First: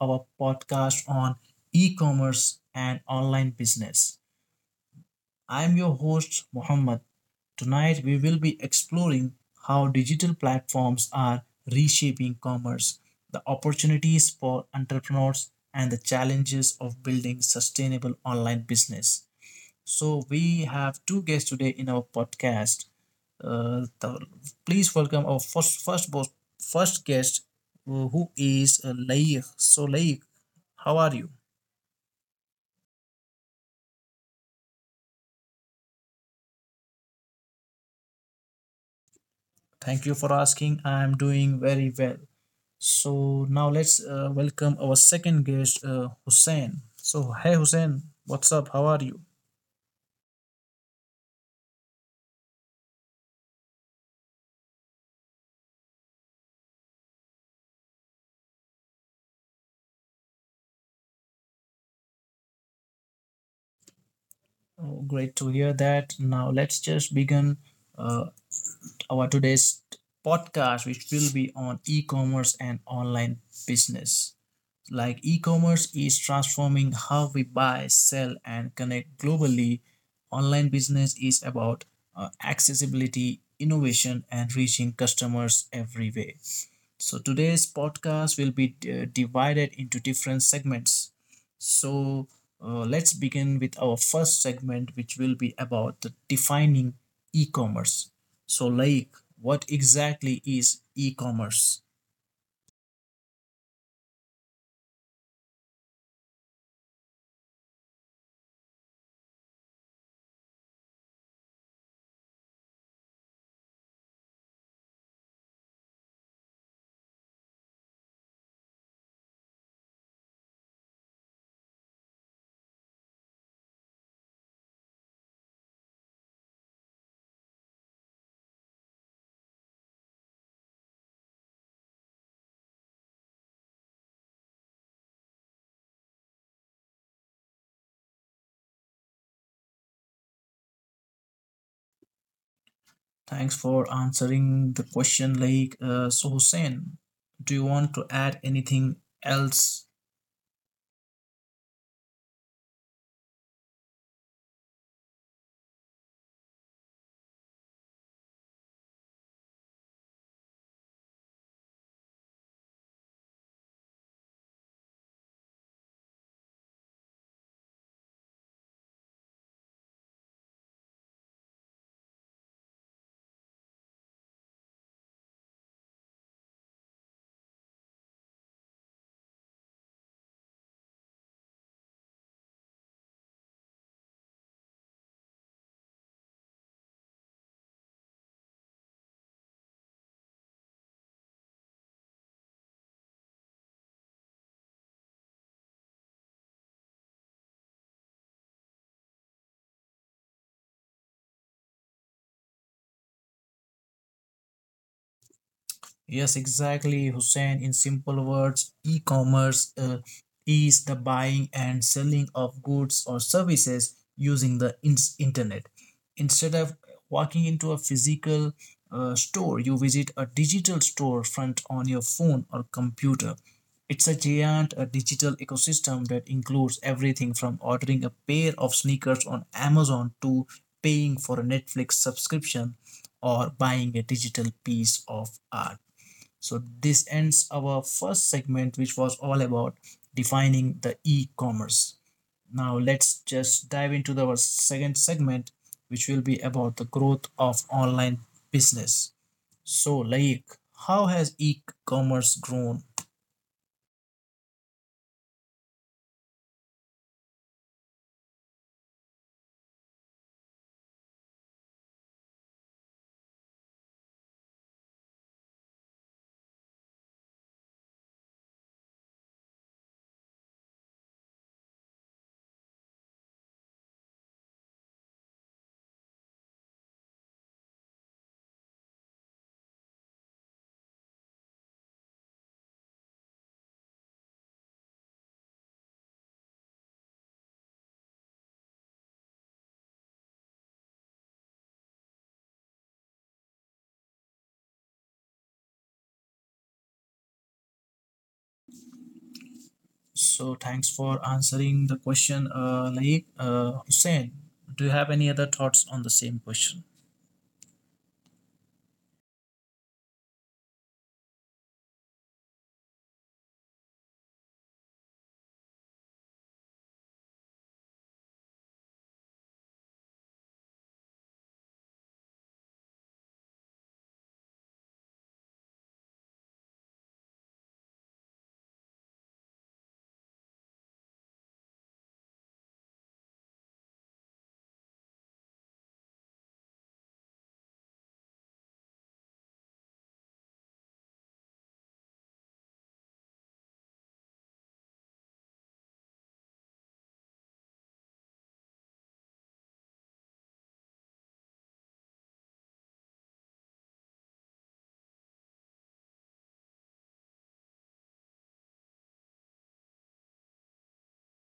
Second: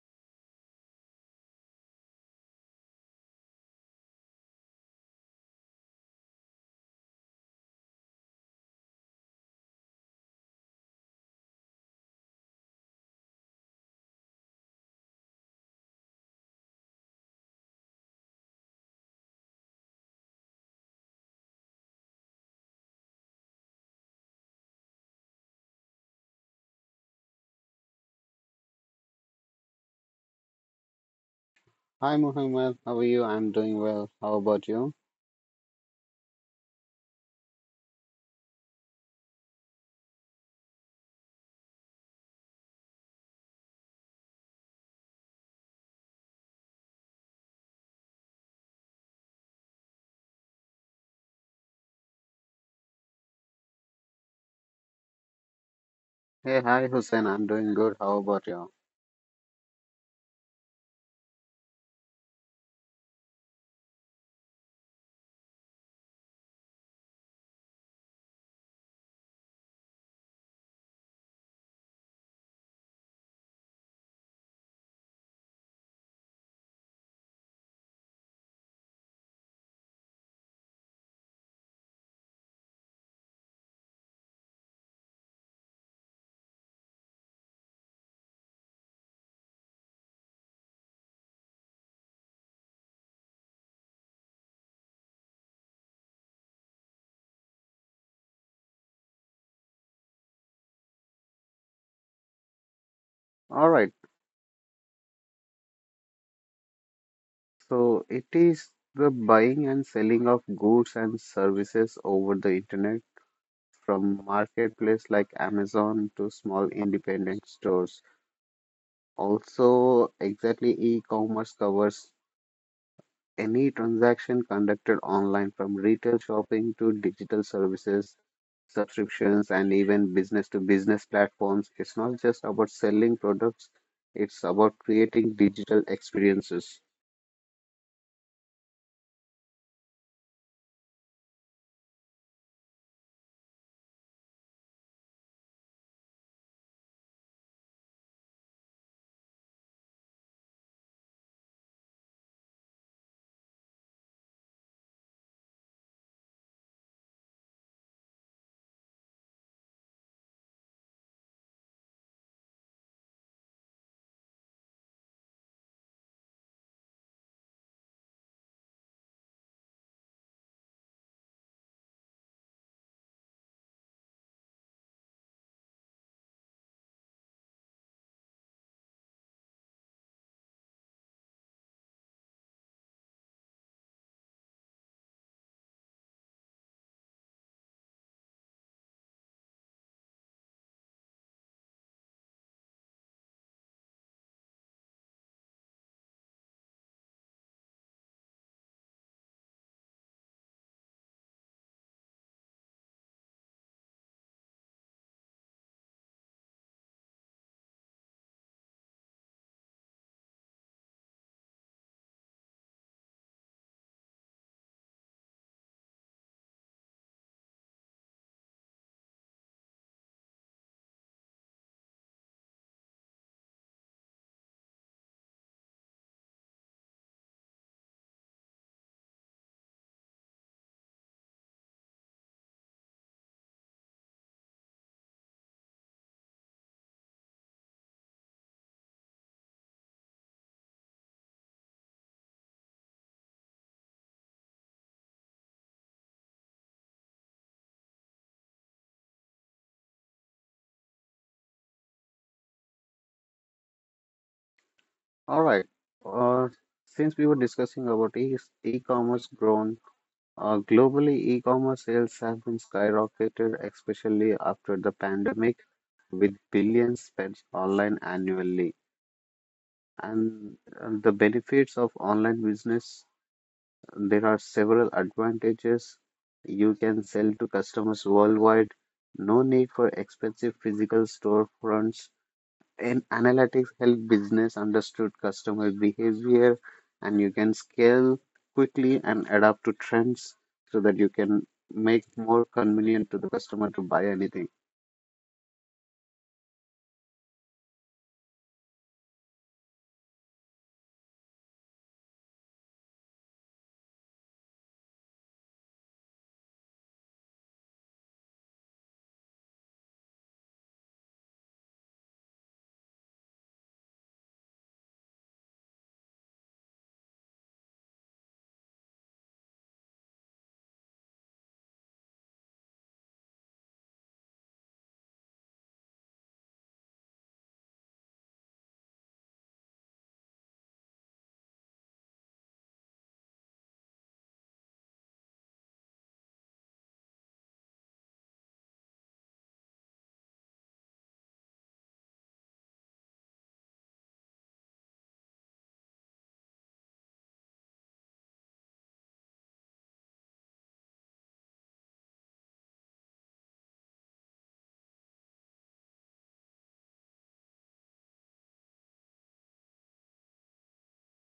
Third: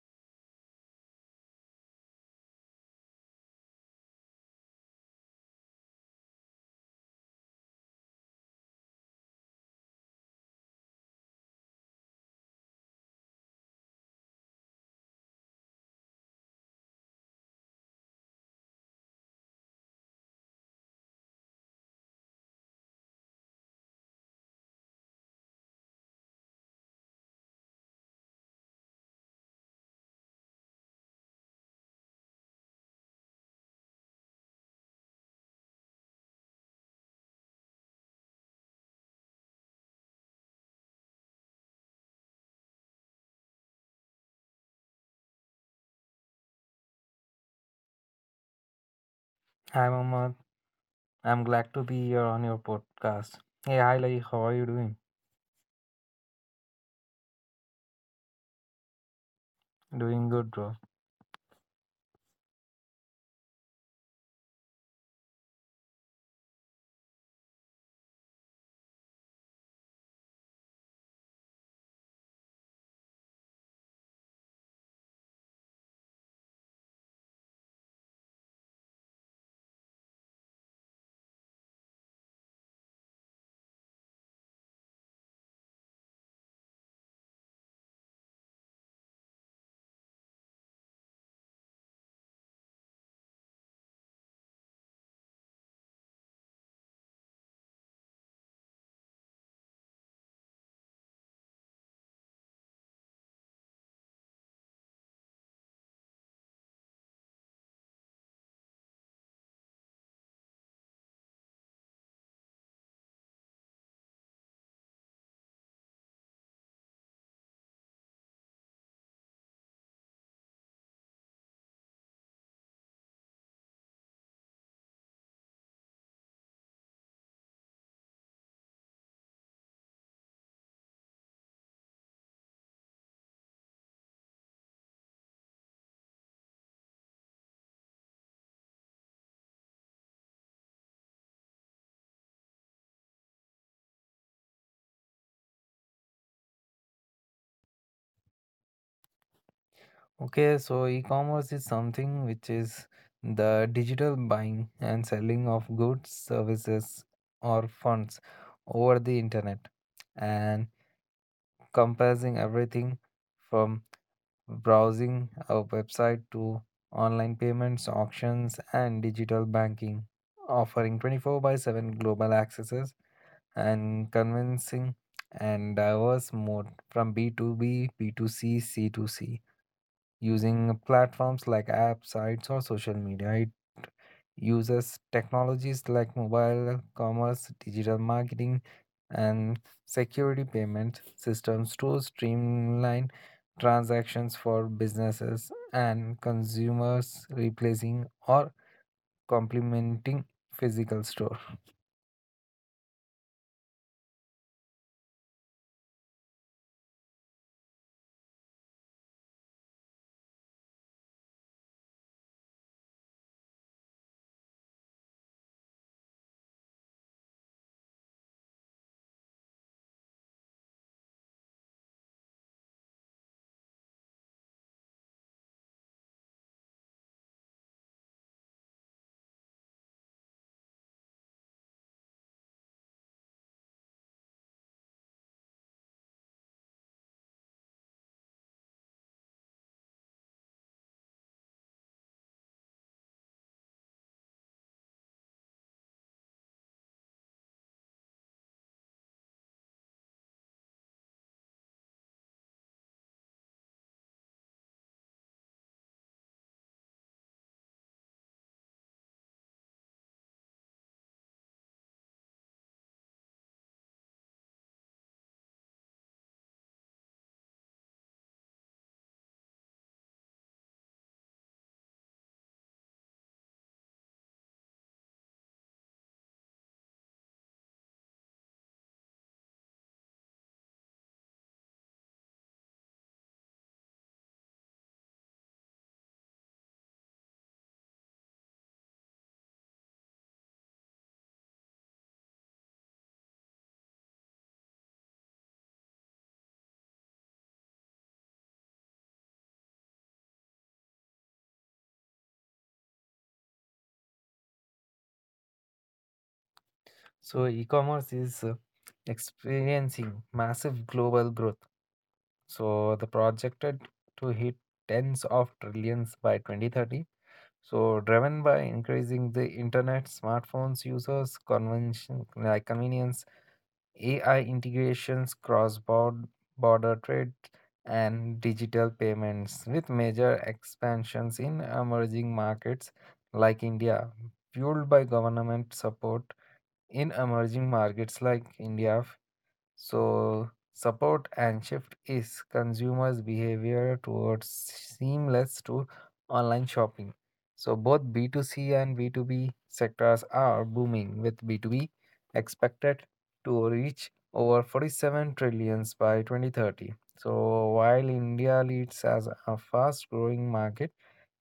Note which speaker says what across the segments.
Speaker 1: our podcast on e commerce and online business. I'm your host, Muhammad. Tonight, we will be exploring how digital platforms are reshaping commerce, the opportunities for entrepreneurs, and the challenges of building sustainable online business. So, we have two guests today in our podcast. Uh, the, Please welcome our first guest, who is Laik. So Laik, how are you?
Speaker 2: Hi Muhammad, how are you? I'm doing well. How about you?
Speaker 1: Thank you for asking. I am doing very well. So now let's welcome our second guest, Hussein. So hey Hussein, what's up? How are you?
Speaker 3: Hi, Mohammad. I'm glad to be here on your podcast. Hey, hi, Lai. How are you doing?
Speaker 2: Hey, hi Hussein, I'm doing good. How about you?
Speaker 3: Doing good, bro.
Speaker 1: Oh, great to hear that. Now let's just begin uh, our today's podcast, which will be on e-commerce and online business. Like e commerce is transforming how we buy, sell, and connect globally, online business is about accessibility, innovation, and reaching customers every way. So, today's podcast will be divided into different segments. So, let's begin with our first segment, which will be about the defining e commerce. So, like, what exactly is e commerce?
Speaker 2: All right. So it is the buying and selling of goods and services over the internet from marketplace like Amazon to small independent stores. Also, exactly e-commerce covers any transaction conducted online from retail shopping to digital services subscriptions and even business to business platforms. It's not just about selling products, it's about creating digital experiences.
Speaker 1: Thanks for answering the question. So Hussein, do you want to add anything else?
Speaker 3: Okay, so e-commerce is something which is the digital buying and selling of goods, services, or funds over the internet, and compassing everything from browsing a website to online payments, auctions, and digital banking, offering 24/7 global accesses and convincing and diverse mode from B to B, B to C, C to C. Using platforms like apps, sites, or social media, it uses technologies like mobile commerce, digital marketing, and security payment systems to streamline transactions for businesses and consumers, replacing or complementing physical store.
Speaker 1: Yes, exactly, Hussein. In simple words, e commerce is the buying and selling of goods or services using the internet. Instead of walking into a physical store, you visit a digital storefront on your phone or computer. It's a giant digital ecosystem that includes everything from ordering a pair of sneakers on Amazon to paying for a Netflix subscription or buying a digital piece of art. So this ends our first segment, which was all about defining the e-commerce. Now let's just dive into our second segment, which will be about the growth of online business. So like how has e-commerce grown?
Speaker 2: All right uh, since we were discussing about e-commerce grown, globally e-commerce sales have been skyrocketed, especially after the pandemic, with billions spent online annually. And the benefits of online business: there are several advantages. You can sell to customers worldwide, no need for expensive physical storefronts. And analytics help business understood customer behavior, and you can scale quickly and adapt to trends so that you can make more convenient to the customer to buy anything.
Speaker 1: So thanks for answering the question, Laik. Hussein, do you have any other thoughts on the same question?
Speaker 3: So e-commerce is experiencing massive global growth. So the projected to hit tens of trillions by 2030. So driven by increasing the internet, smartphones users, convention like convenience, AI integrations, cross-border border trade, and digital payments, with major expansions in emerging markets like India, fueled by government support in emerging markets like India, so, support and shift is consumers' behavior towards seamless to online shopping. So, both B2C and B2B sectors are booming, with B2B expected to reach over 47 trillions by 2030. So, while India leads as a fast growing market,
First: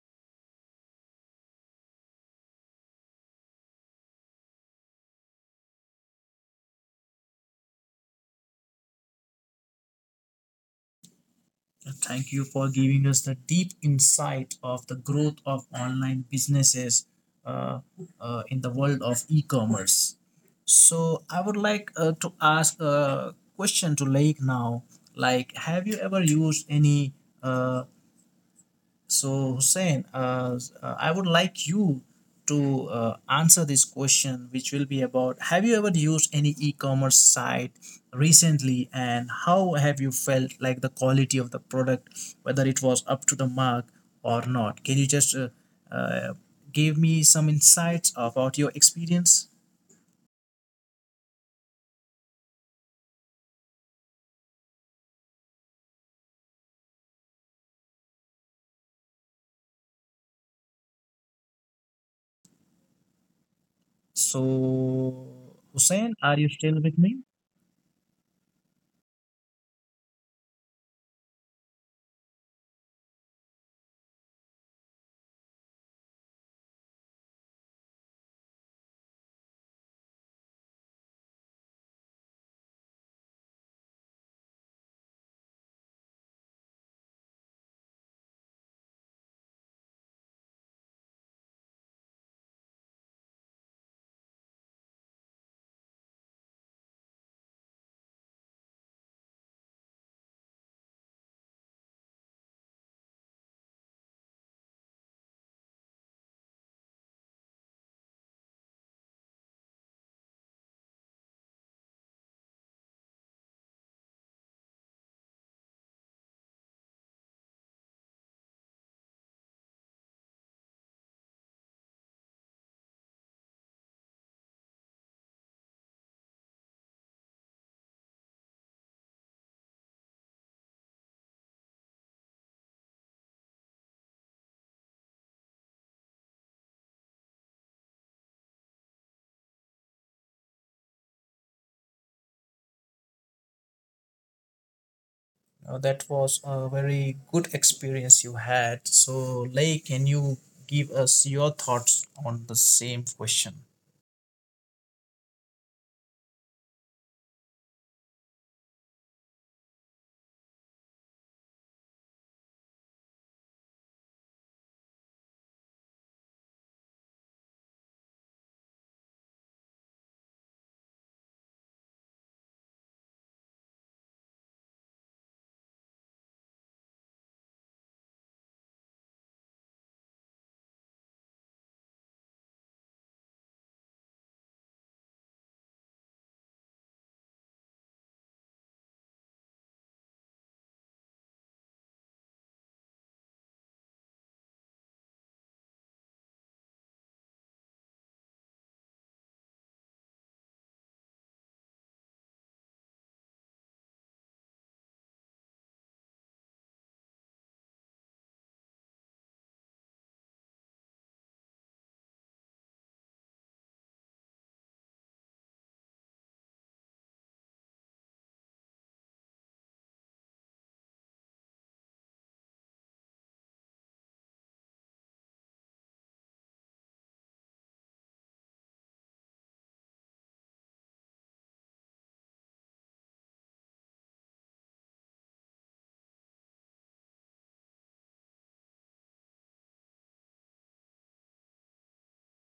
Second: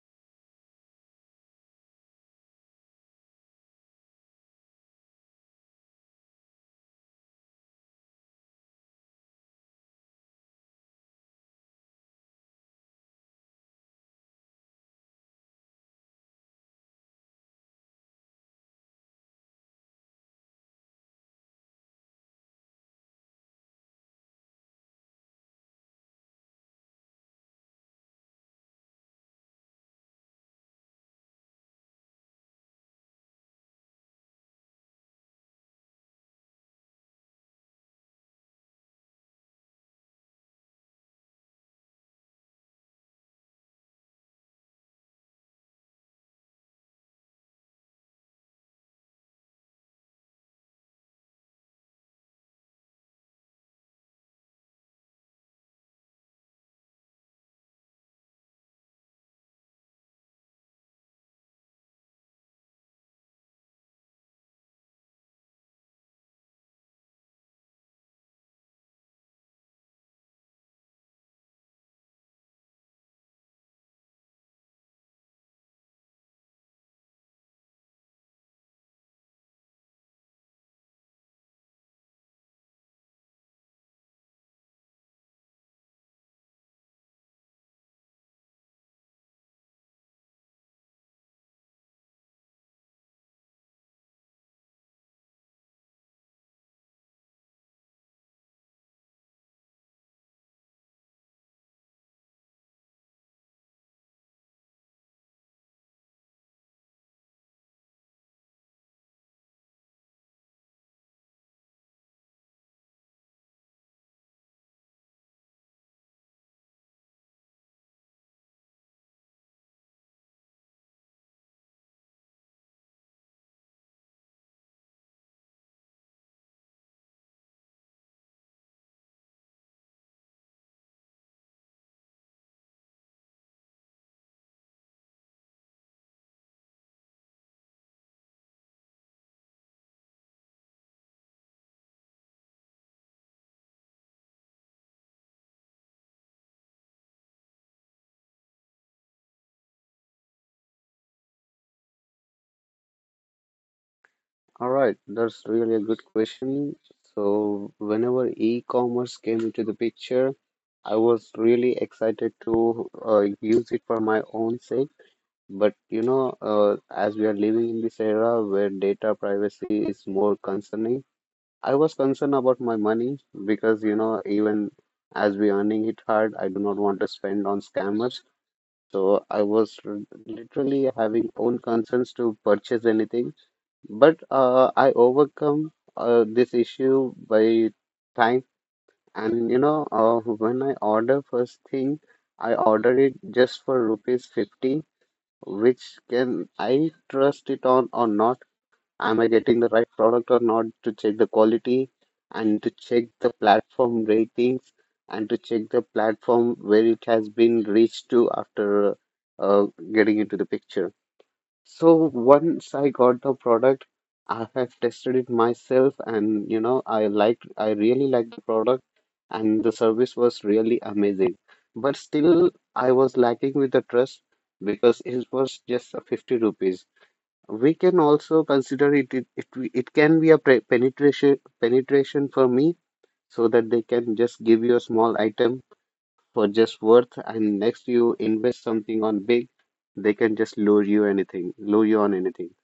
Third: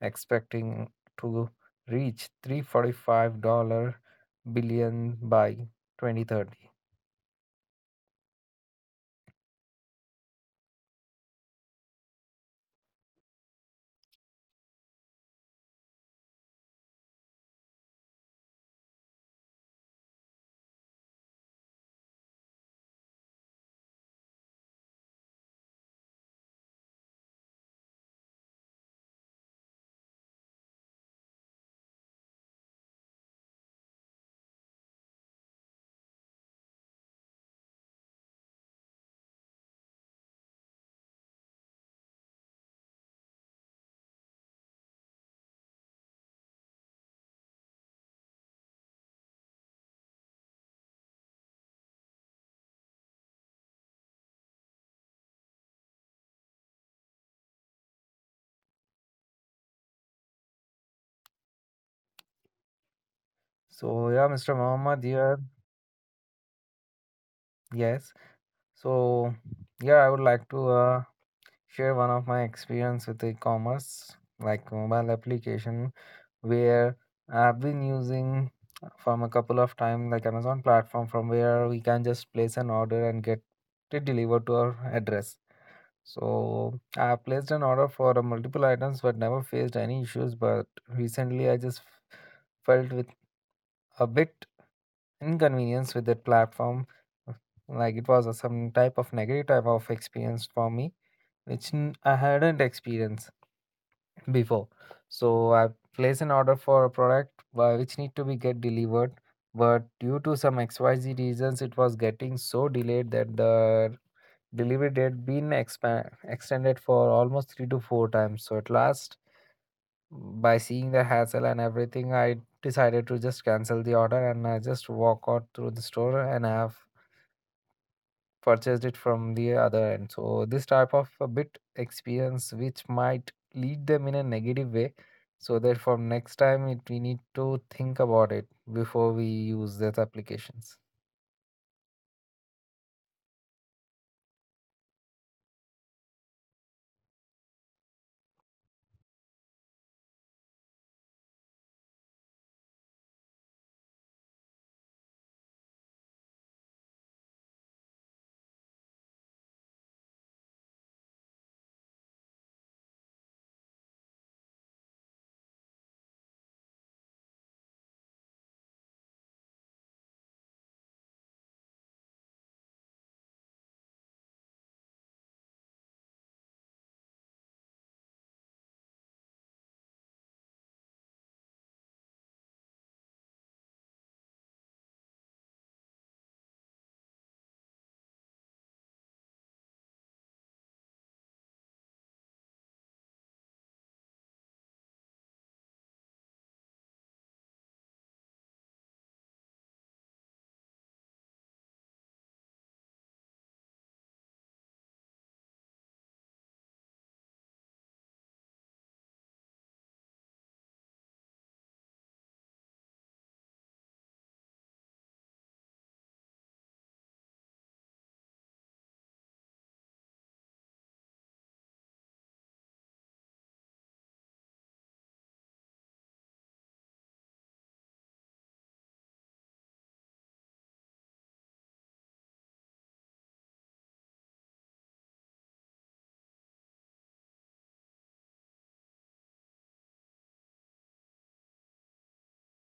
Speaker 3: expecting to reach three billion dollar billion by 2030.
Speaker 1: Thank you for giving us the deep insight of the growth of online businesses uh, in the world of e-commerce. So I would like to ask a question to Lake now. Like, have you ever used any uh, so, Hussein, I would like you to answer this question, which will be about: have you ever used any e commerce site recently, and how have you felt like the quality of the product, whether it was up to the mark or not? Can you just uh, give me some insights about your experience?
Speaker 3: So yeah, Mr. Mohammed here.
Speaker 1: So, Hussein, are you still with me?
Speaker 3: Yes. So yeah, I would like to share one of my experience with e-commerce, like mobile application, where I've been using from a couple of time, like Amazon platform, from where we can just place an order and get it delivered to our address. So I placed an order for multiple items but never faced any issues. But recently I just felt with a bit inconvenience with that platform. Like it was a, some type of negative type of experience for me, which I hadn't experienced before. So I place an order for a product which need to be get delivered, but due to some XYZ reasons, it was getting so delayed that the delivery date been expand extended for almost three to four times. So at last, by seeing the hassle and everything, I decided to just cancel the order and I just walk out through the store and have purchased it from the other end. So this type of a bit experience which might lead them in a negative way. So therefore, next time it we need to think about it before we use these applications.
Speaker 1: Now that was a very good experience you had. So, Lay, can you give us your thoughts on the same question?
Speaker 2: All right, that's really a good question. So, whenever e-commerce came into the picture, I was really excited to use it for my own sake, but you know, as we are living in this era where data privacy is more concerning, I was concerned about my money, because you know, even as we earning it hard, I do not want to spend on scammers. So literally having own concerns to purchase anything, but I overcome this issue by time. And you know, when I order first thing, I order it just for rupees 50, which can I trust it on or not? Am I getting the right product or not? To check the quality and to check the platform ratings and to check the platform where it has been reached to after uh, getting into the picture. So once I got the product, I have tested it myself, and you know, I really liked the product, and the service was really amazing. But still I was lacking with the trust because it was just a 50 rupees. We can also consider it. It can be a pre penetration penetration for me, so that they can just give you a small item for just worth, and next you invest something on big, they can just lure you anything, lure you on anything.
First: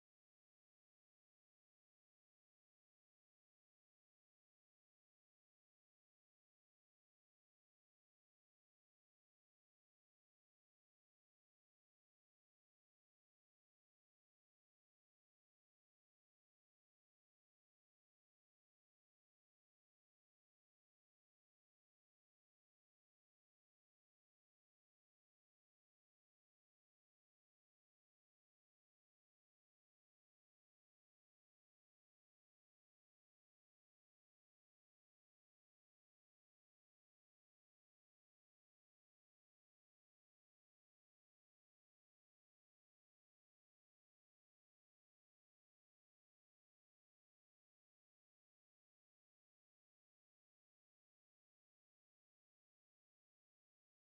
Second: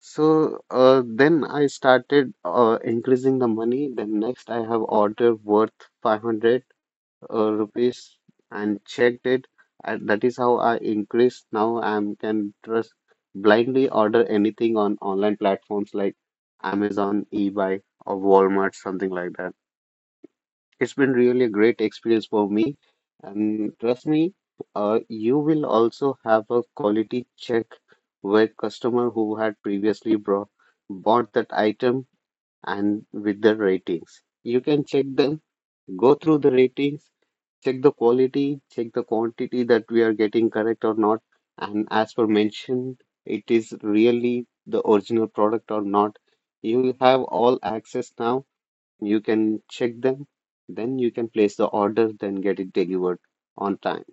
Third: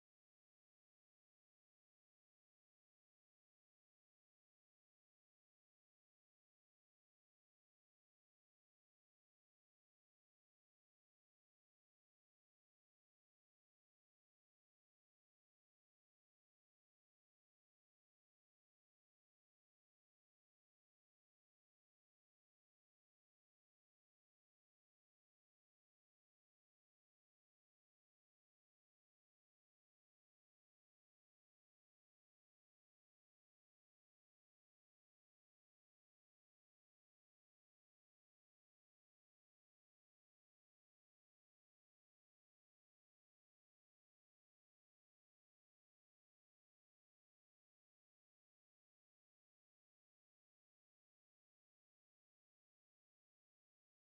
Speaker 2: So then I started increasing the money. Then next I have order worth 500 rupees and checked it. And that is how I increased. Now I am can trust blindly order anything on online platforms like Amazon, eBay, or Walmart, something like that. It's been really a great experience for me, and trust me, you will also have a quality check with customer who had previously brought bought that item and with the ratings. You can check them, go through the ratings, check the quality, check the quantity that we are getting correct or not, and as per mentioned, it is really the original product or not. You have all access now, you can check them, then you can place the order, then get it delivered on time.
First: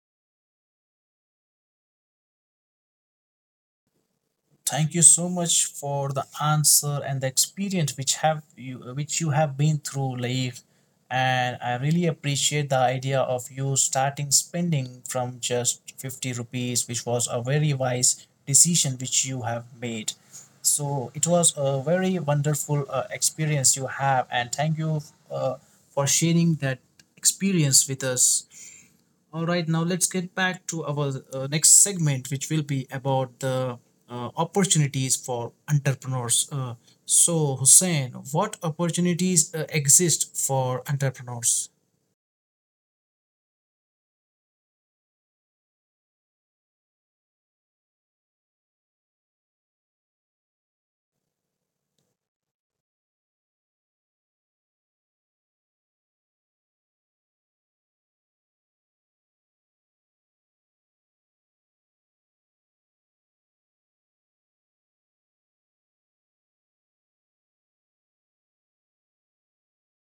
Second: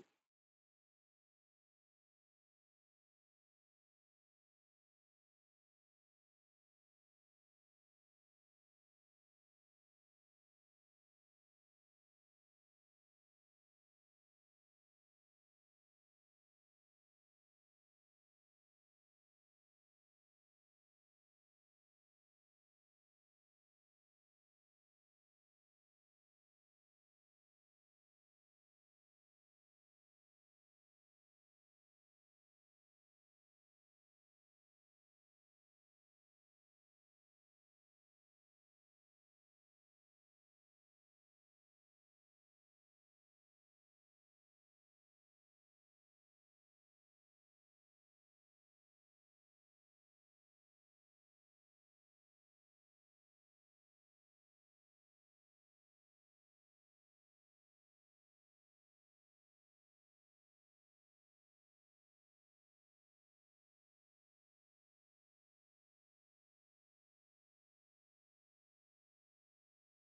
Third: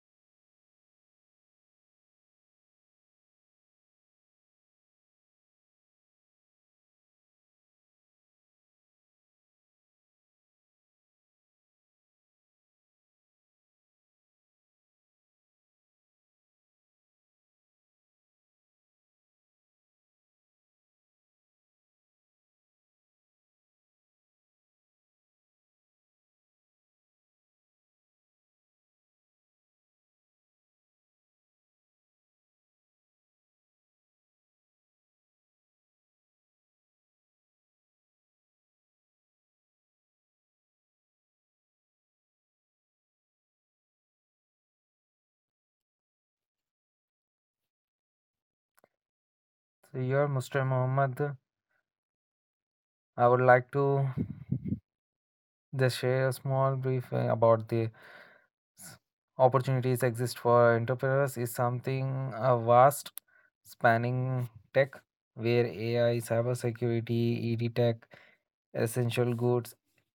Speaker 1: Thank you so much for the answer and the experience which have you which you have been through, Laif. And I really appreciate the idea of you starting spending from just 50 rupees, which was a very wise decision which you have made. So it was a very wonderful experience you have, and thank you uh, for sharing that experience with us. All right, now let's get back to our next segment, which will be about the opportunities for entrepreneurs. So, Hussein, what opportunities exist for entrepreneurs?
Speaker 3: So here, Mr. Mohammed, I would like to just share a small brief about the opportunities exist for entrepreneurs is something a vast spanning tech where AI, cybersecurity, ED tech essential goods,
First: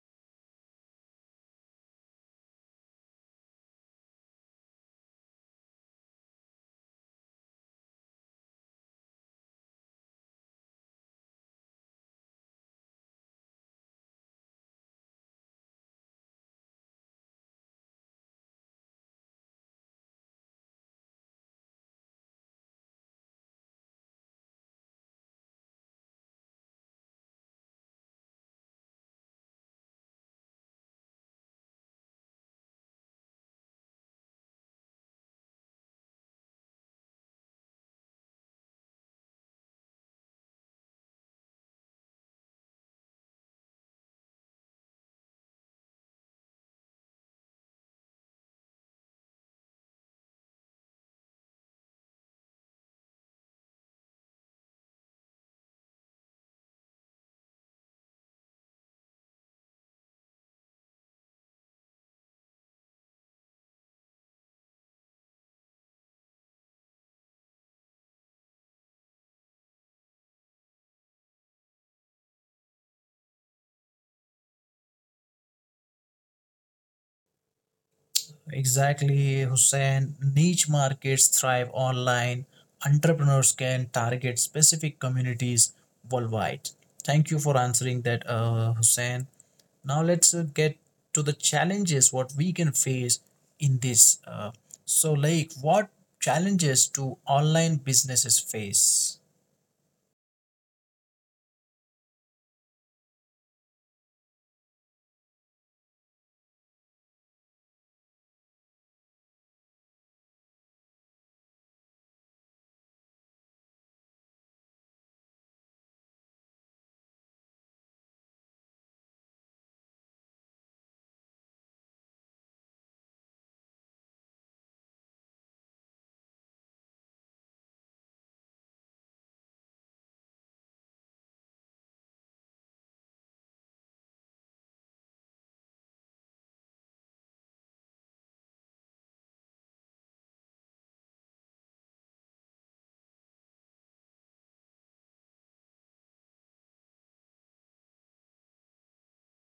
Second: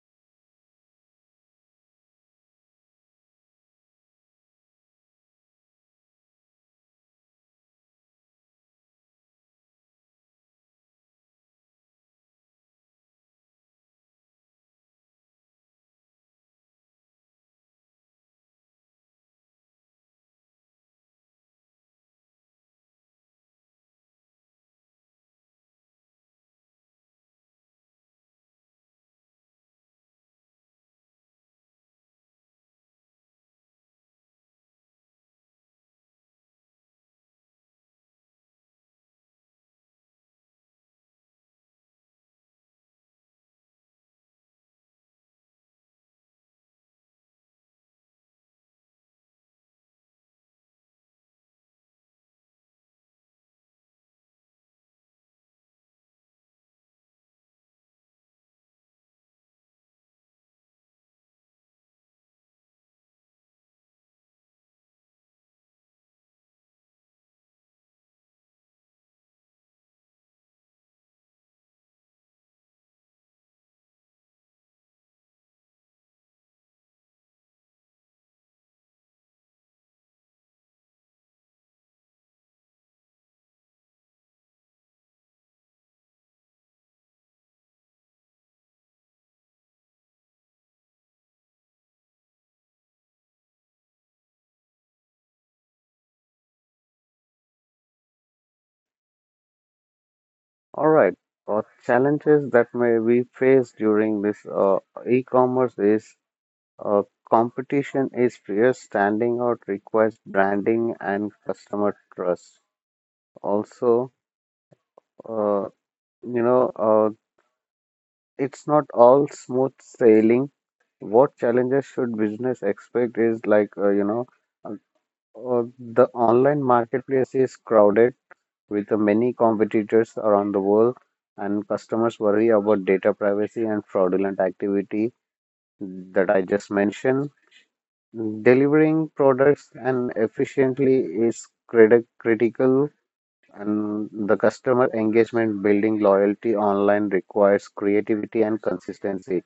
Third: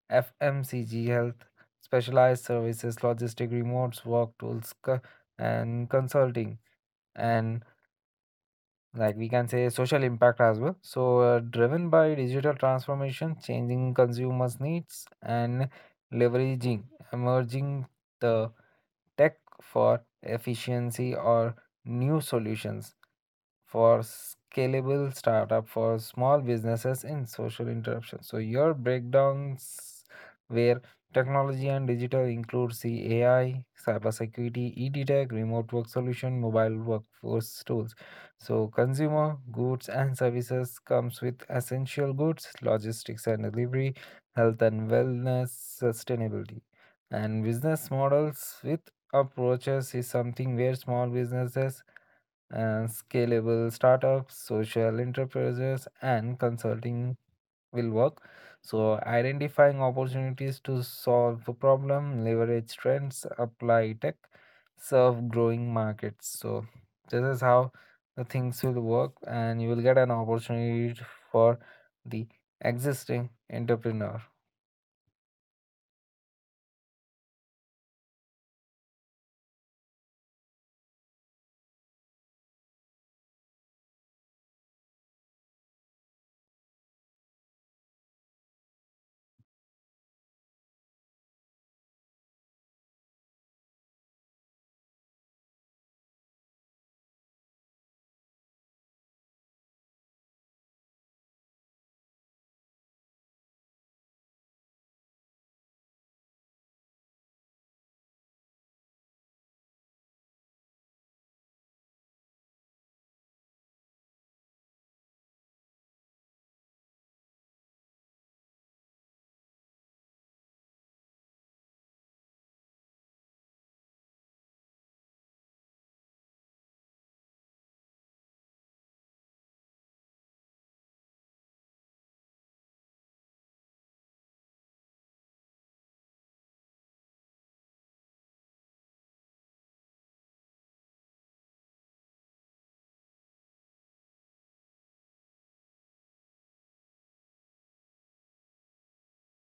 Speaker 3: FMCG health, specialized services, logistic remotes, work tools, co- and consulting, and like we can say social impact as well. So, driven by digital transformation, changing consumers' needs, and leveraging emerging the tech for efficiency or new solutions for scalable startup for small businesses in social interruption. So your breakdowns where technology and digital include CAI, cybersecurity, e-detect, remote work solution, mobile workforce tools. So consumer goods and services comes with essential goods, logistics and delivery, health and wellness, sustainability. And business models with approaches is something where small businesses and scalable startups, social enterprises, and consulting will work. So, identifying opportunities to solve a problem, leverage trends, apply tech, serve growing markets. So, this is how the things will work, and you will get an opportunity for the existing entrepreneur.
Speaker 1: Exactly, Hussein. Niche markets thrive online. Entrepreneurs can target specific communities worldwide. Thank you for answering that, Hussein. Now let's get to the challenges what we can face in this. So, like, what challenges do online businesses face?
Speaker 2: All right. Challenges that may be faced during this e-commerce is, uh, competition is fierce. Standing out requires branding and customer trust. Also, uh, you know, it's not all smooth sailing. What challenges should business expect is like, you know, uh, the online marketplace is crowded with many competitors around the world, and customers worry about data privacy and fraudulent activity that I just mentioned. Delivering products and efficiently is critical, and the customer engagement building loyalty online requires creativity and consistency.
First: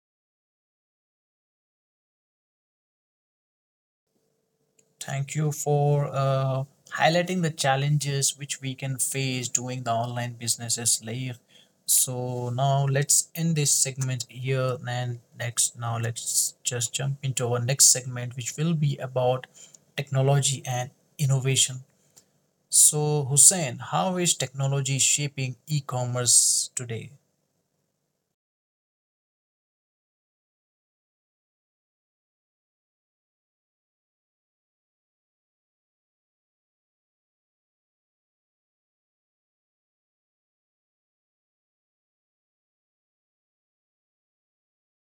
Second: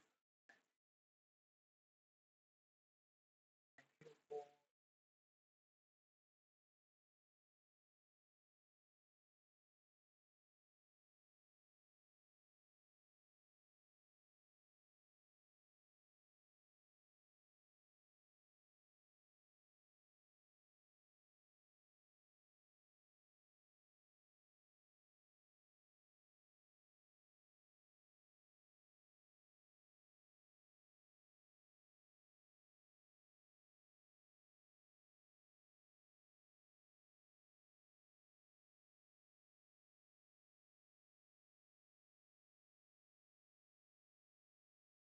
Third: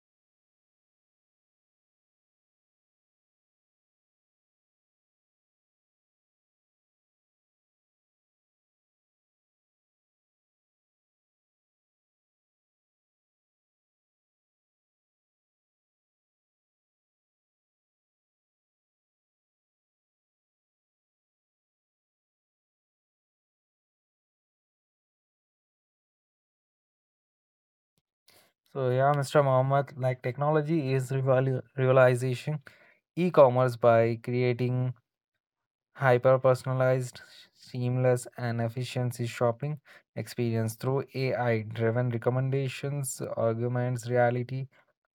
Speaker 1: Thank you for highlighting the challenges which we can face doing the online businesses, Laik. So now let's end this segment here, and next now let's just jump into our next segment, which will be about technology and innovation. So, Hussein, how is technology shaping e commerce today?
Speaker 3: So, yeah, Mr. Mohammed, like technology is realization e commerce by creating hyper personalized, seamless, and efficiency shopping experience through AI driven recommendations, arguments, reality,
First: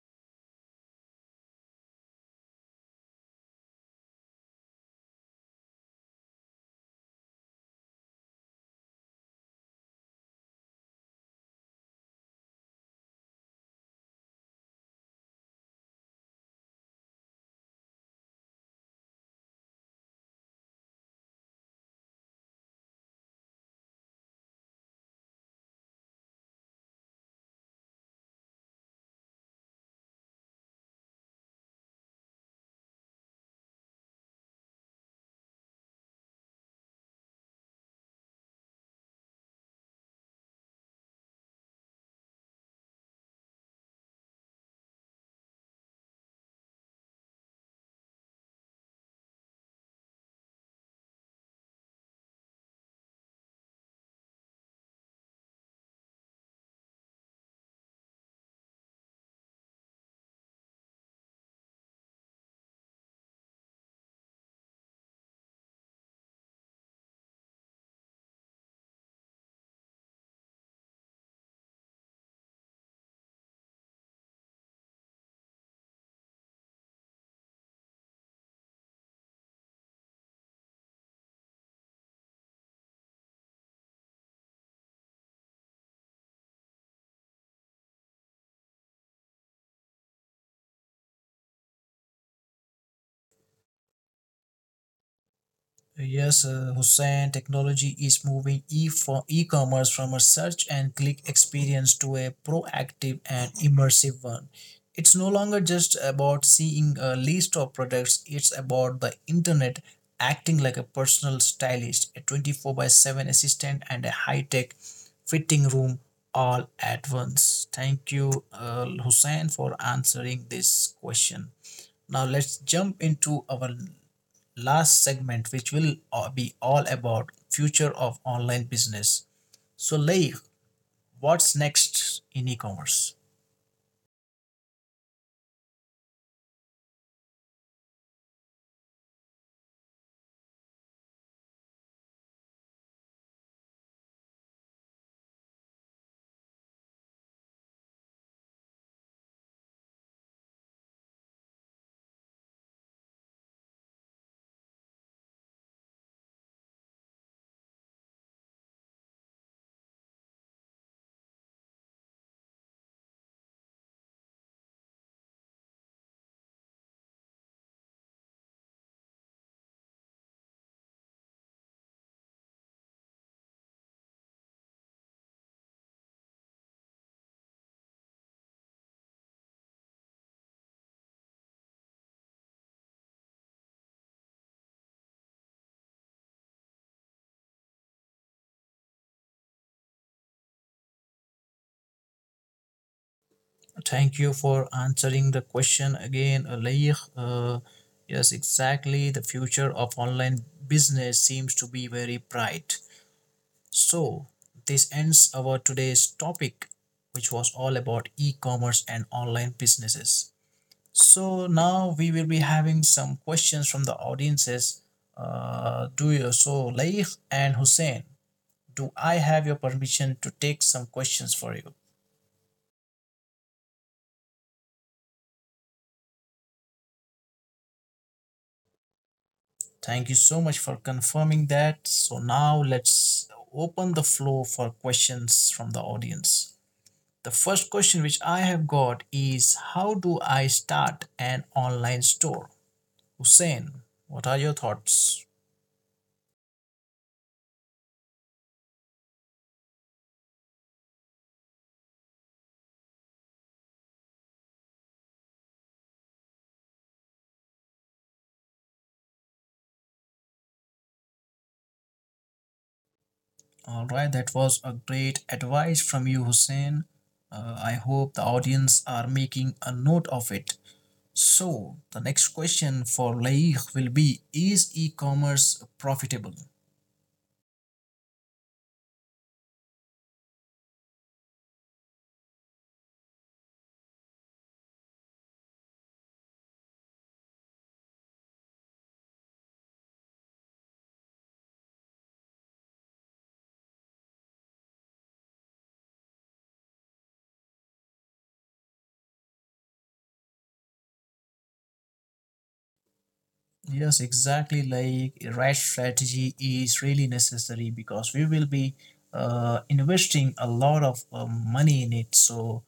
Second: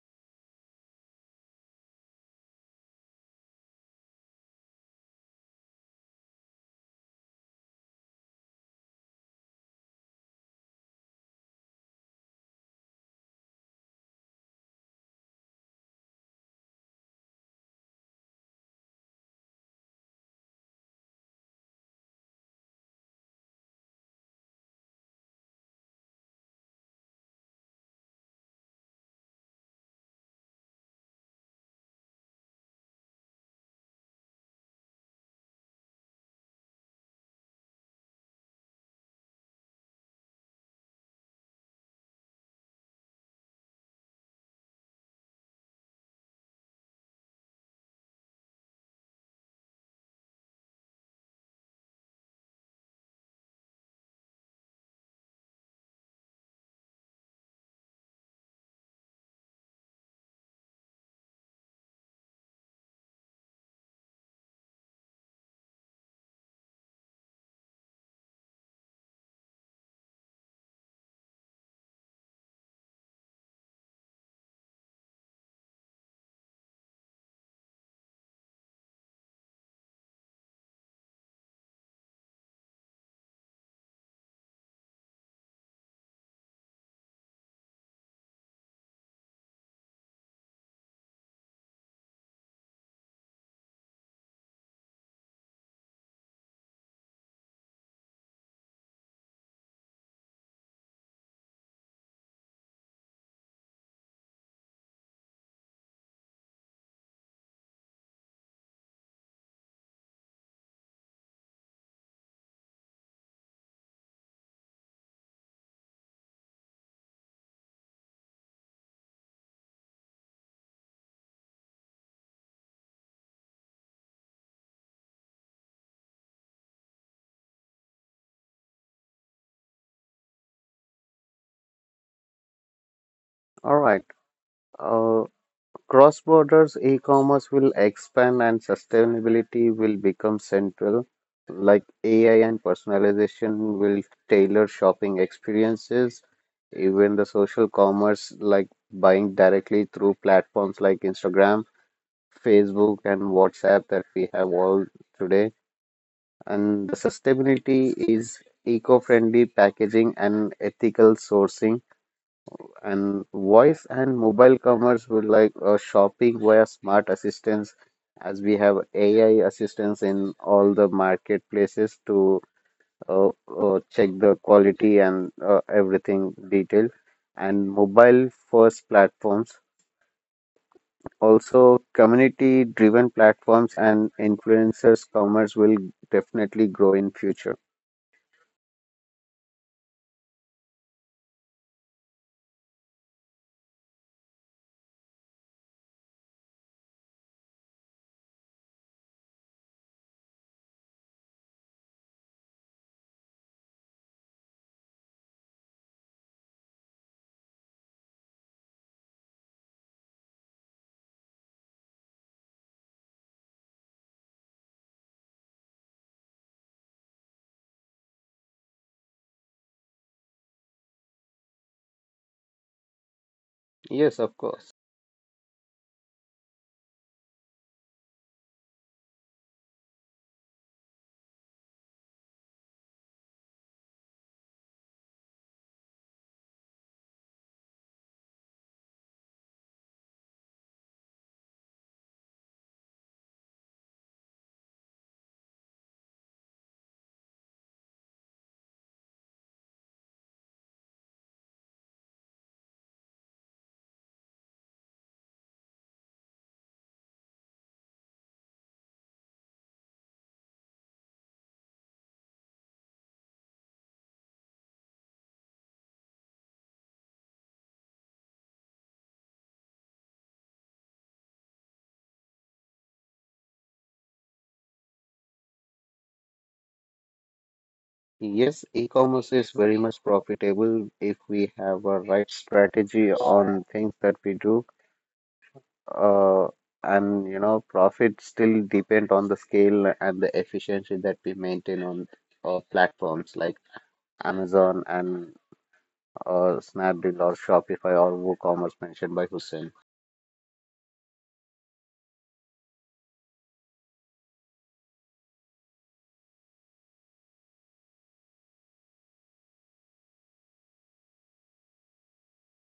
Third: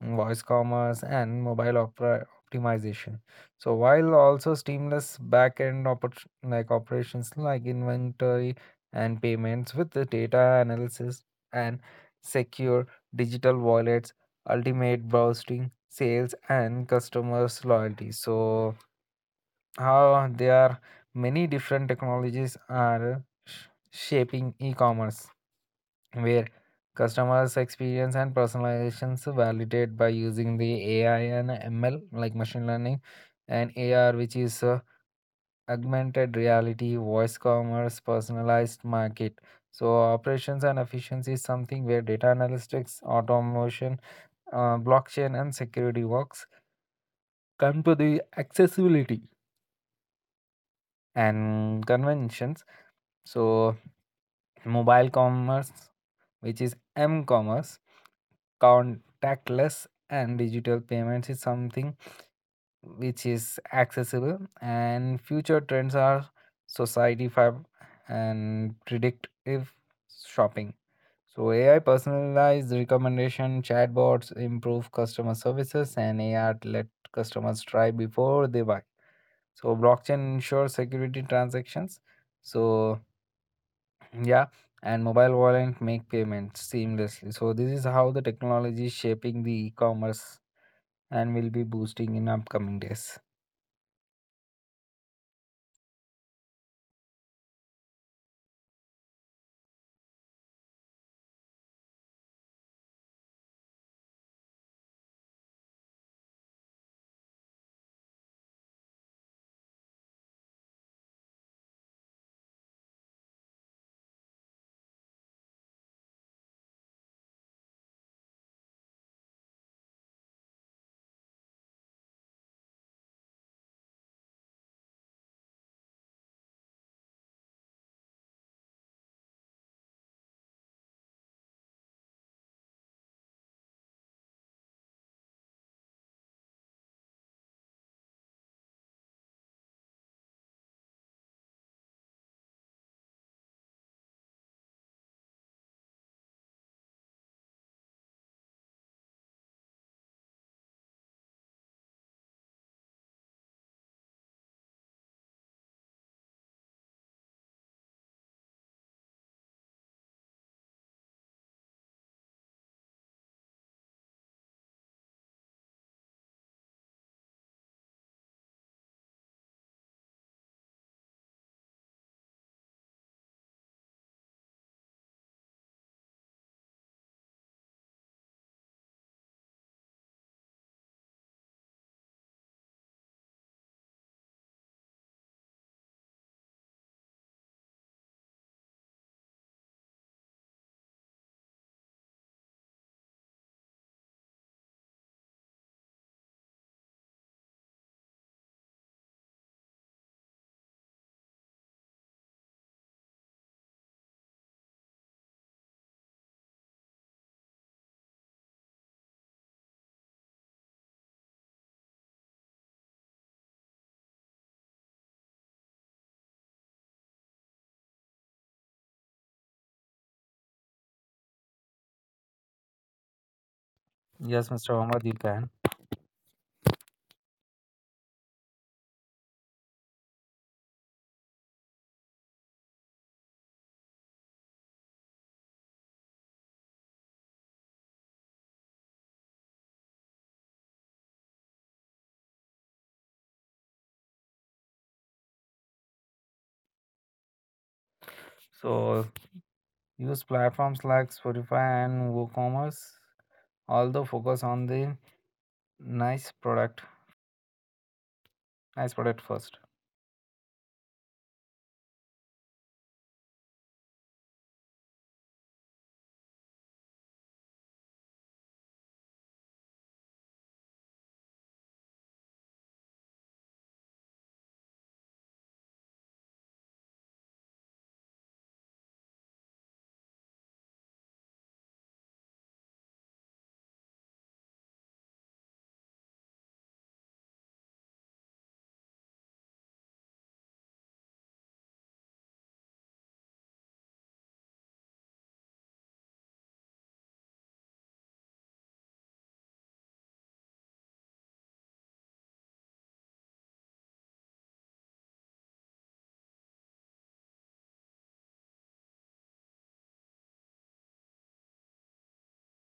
Speaker 3: voice commerce, and mobile opera optimization. So, while also seamless back end like operations like inventory and payments with the data analysis and secure digital wallets, ultimate browsing, sales, and customers' loyalty. So, how there are many different technologies are shaping e-commerce where customers experience and personalizations validated by using the AI and ML like machine learning and AR which is augmented reality voice commerce personalized market, so operations and efficiency is something where data analytics automation, blockchain and security works come to the accessibility and conventions. So mobile commerce, which is M commerce, contactless and digital payments is something which is accessible, and future trends are society five and predictive shopping. So AI personalized recommendation chatbots improve customer services, and AR let customers try before they buy. So blockchain ensures security transactions. So yeah, and mobile wallet make payments seamlessly. So this is how the technology is shaping the e-commerce and will be boosting in upcoming days.
Speaker 1: Yes, Hussein, technology is moving e for e-commerce from a search and click experience to a proactive and immersive one. It's no longer just about seeing a list of products, it's about the internet acting like a personal stylist, a 24 by 7 assistant and a high-tech fitting room all at once. Thank you, Hussein, for answering this question. Now let's jump into our last segment, which will be all about future of online business. So, Leigh, what's next in e-commerce?
Speaker 2: All right Uh, Cross borders e commerce will expand and sustainability will become central. Like AI and personalization will tailor shopping experiences. Even the social commerce, like buying directly through platforms like Instagram, Facebook, and WhatsApp that we have all today. And the sustainability is eco friendly packaging and ethical sourcing. And voice and mobile commerce will like, shopping via smart assistants, as we have AI assistants in all the marketplaces to check the quality and everything detail. And mobile first platforms, also community driven platforms and influencers commerce will definitely grow in future.
Speaker 1: Thank you for answering the question again, Leigh. Yes, exactly. The future of online business seems to be very bright. So, this ends our today's topic, which was all about e-commerce and online businesses. So now we will be having some questions from the audiences. Do you so Laik and Hussein, do I have your permission to take some questions for you?
Speaker 2: Yes, of
Speaker 3: Yes, Mr.
Speaker 2: course.
Speaker 3: Ahmad, you can.
Speaker 1: Thank you so much for confirming that. So now let's open the floor for questions from the audience. The first question which I have got is: how do I start an online store? Hussein, what are your thoughts?
Speaker 3: So use platforms like Spotify and WooCommerce, although focus on the nice product, nice product first.
Speaker 1: All right, that was a great advice from you, Hussein. I hope the audience are making a note of it. So, the next question for Laik will be: is e commerce profitable?
Speaker 2: Yes, e-commerce is very much profitable if we have a right strategy on things that we do. Uh, and you know, profit still depend on the scale and the efficiency that we maintain on platforms like Amazon and Snapdeal or Shopify or WooCommerce mentioned by Hussein.
Speaker 1: Yes, exactly. Like, right strategy is really necessary because we will be investing a lot of money in it. So,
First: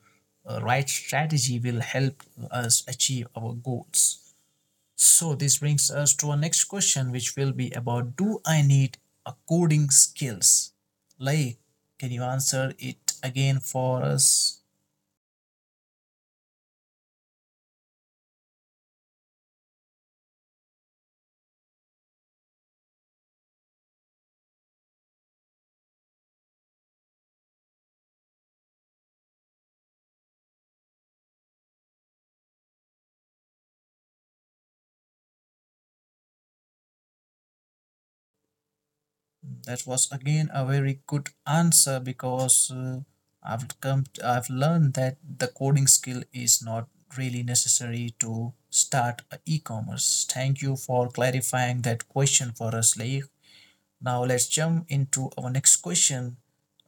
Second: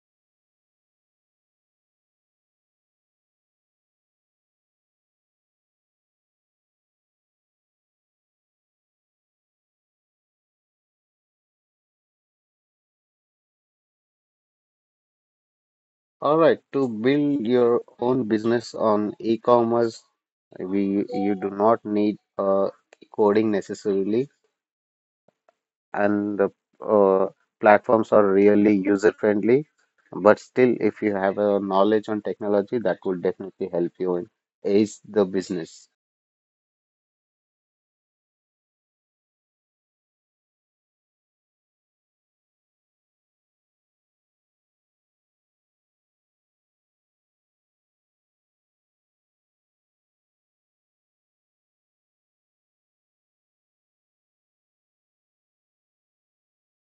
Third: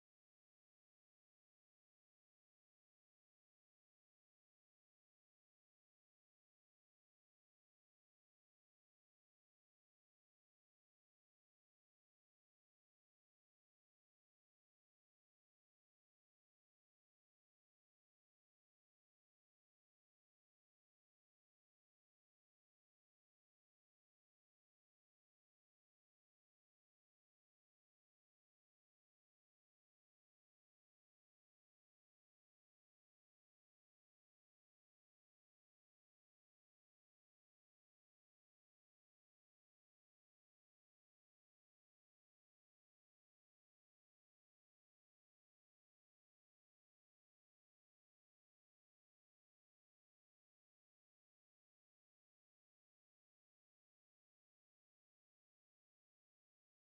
Speaker 1: uh, right strategy will help us achieve our goals. So, this brings us to our next question, which will be about: do I need a coding skills? Like, can you answer it again for us?
Speaker 2: All right, to build your own business on e-commerce, we you do not need coding necessarily, and the uh, platforms are really user friendly. But still, if you have a knowledge on technology, that would definitely help you in ace the business.
Speaker 1: That was again a very good answer because I've learned that the coding skill is not really necessary to start a e-commerce. Thank you for clarifying that question for us, Leigh. Now let's jump into our next question.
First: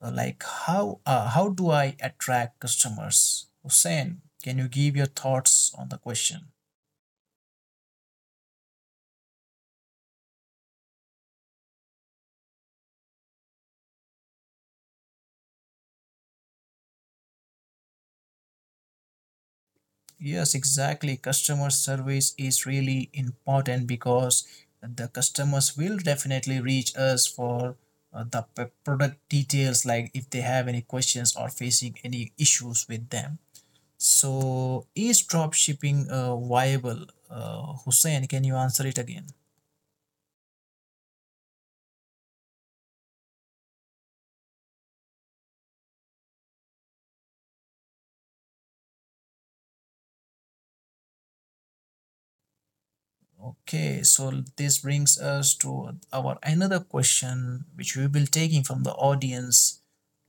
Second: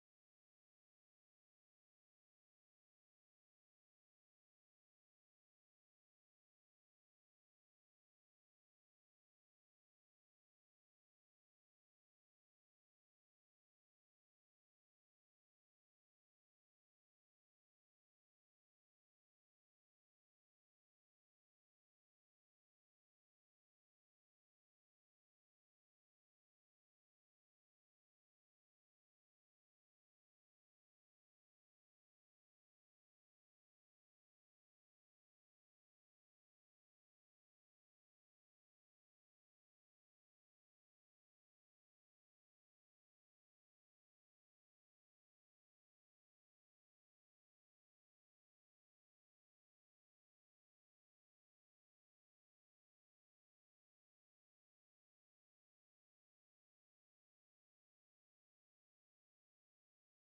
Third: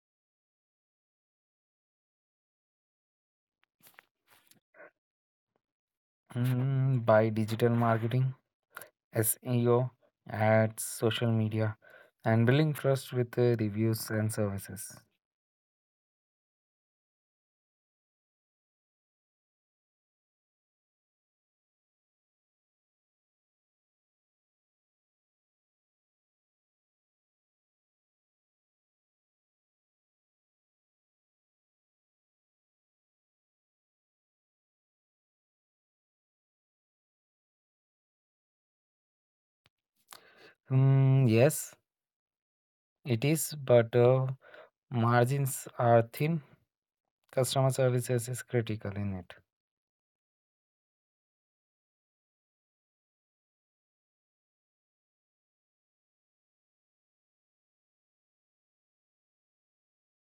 Speaker 1: How do I attract customers? Hussein, can you give your thoughts on the question?
Speaker 3: Mm, by digital marketing, SEO, ads, social media, and building trust with reviews and services.
Speaker 1: Yes, exactly. Customer service is really important because the customers will definitely reach us for the product details, like if they have any questions or facing any issues with them. So, is drop shipping viable? Hussein, can you answer it again?
Speaker 3: Mm, yes, it is, but margins are thin. Customer services is critical in it.
Speaker 1: Okay, so this brings us to our another question, which we will taking from the audience.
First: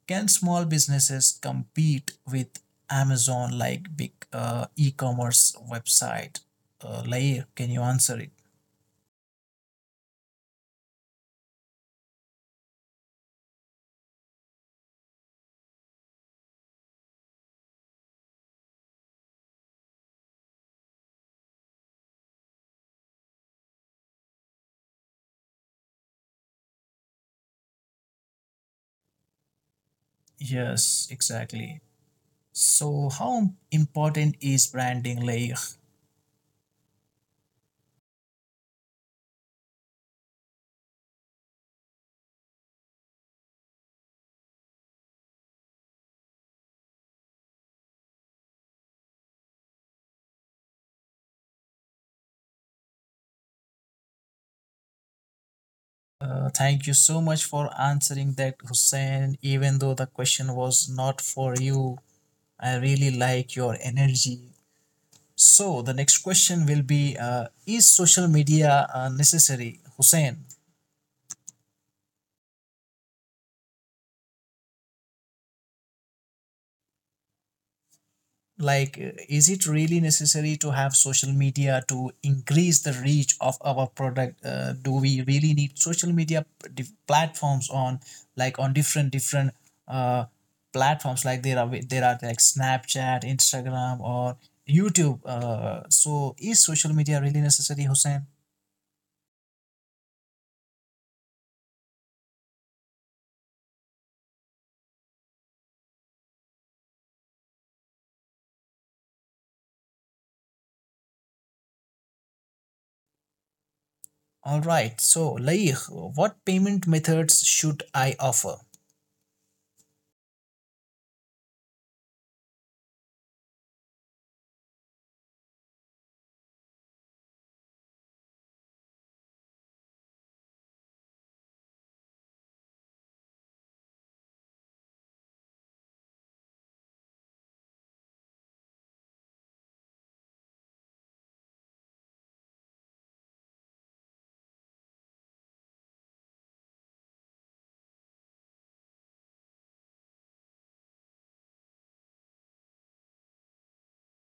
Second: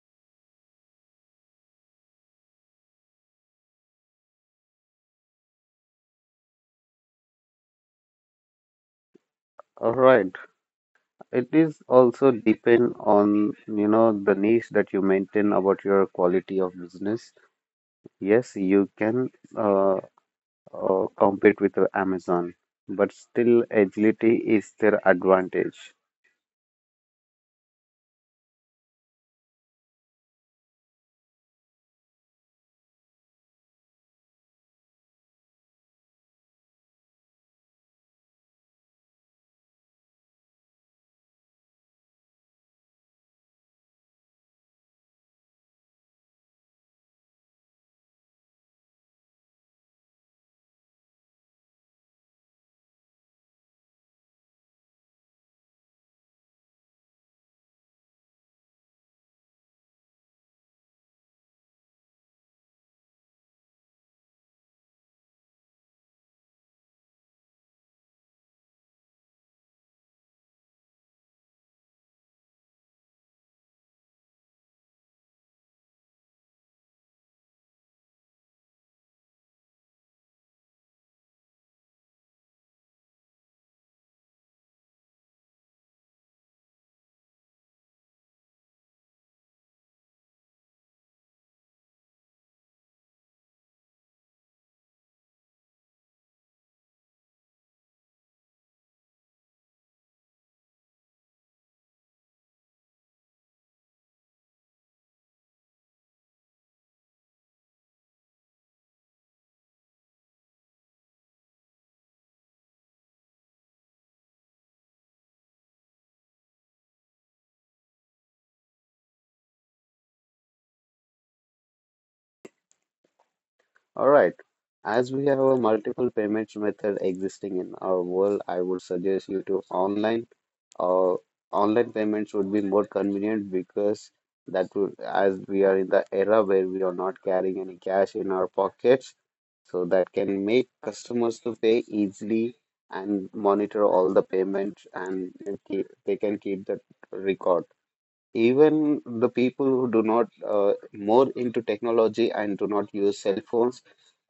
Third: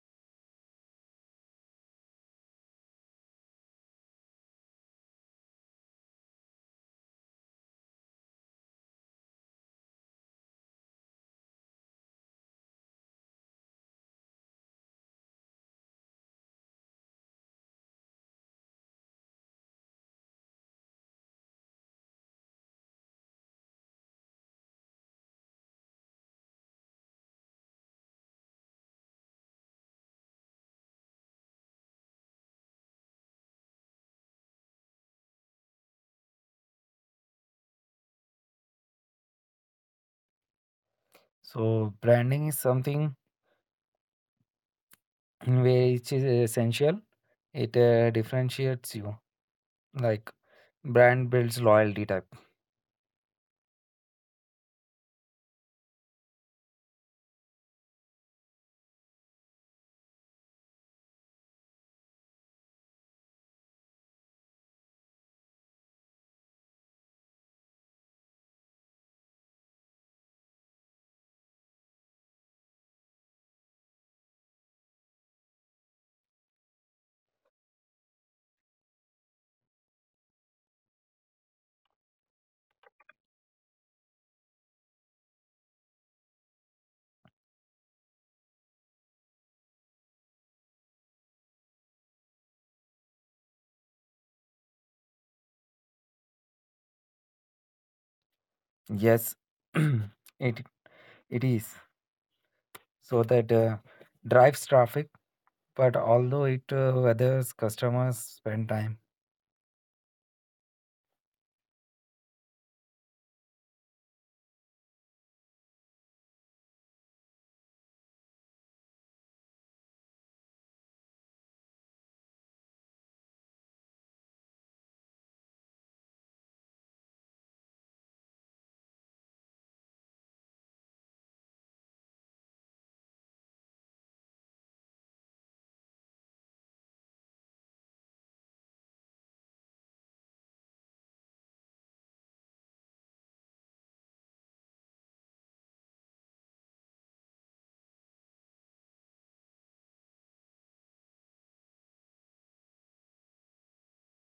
Speaker 1: Can small businesses compete with Amazon like big e-commerce website layer? Can you answer it?
Speaker 2: All right. It is also depend on, you know, the niche that you maintain about your quality of business. Yes, you can uh, compete with Amazon, but still agility is their advantage.
Speaker 1: Yes, exactly. So, how important is branding layer?
Speaker 3: So branding is something which is essential. It differentiates you. Like brand builds loyalty type.
Speaker 1: Thank you so much for answering that, Hussein. Even though the question was not for you, I really like your energy. So the next question will be: is social media necessary, Hussein? Like, is it really necessary to have social media to increase the reach of our product? Do we really need social media platforms on, like, on different uh, platforms? Like there are like Snapchat, Instagram, or YouTube. So is social media really necessary, Hussein?
Speaker 3: Yes, it it is. So that drives traffic, but although it weathers customers spend time.
Speaker 1: All right. So, Laik, what payment methods should I offer?
Speaker 2: All right. As we have a multiple payments method existing in our world, I would suggest you to or online payments would be more convenient, because that would, as we are in the era where we are not carrying any cash in our pockets, so that can make customers to pay easily and monitor all the payments and they can keep the record. Even the people who do not more into technology and do not use cell phones,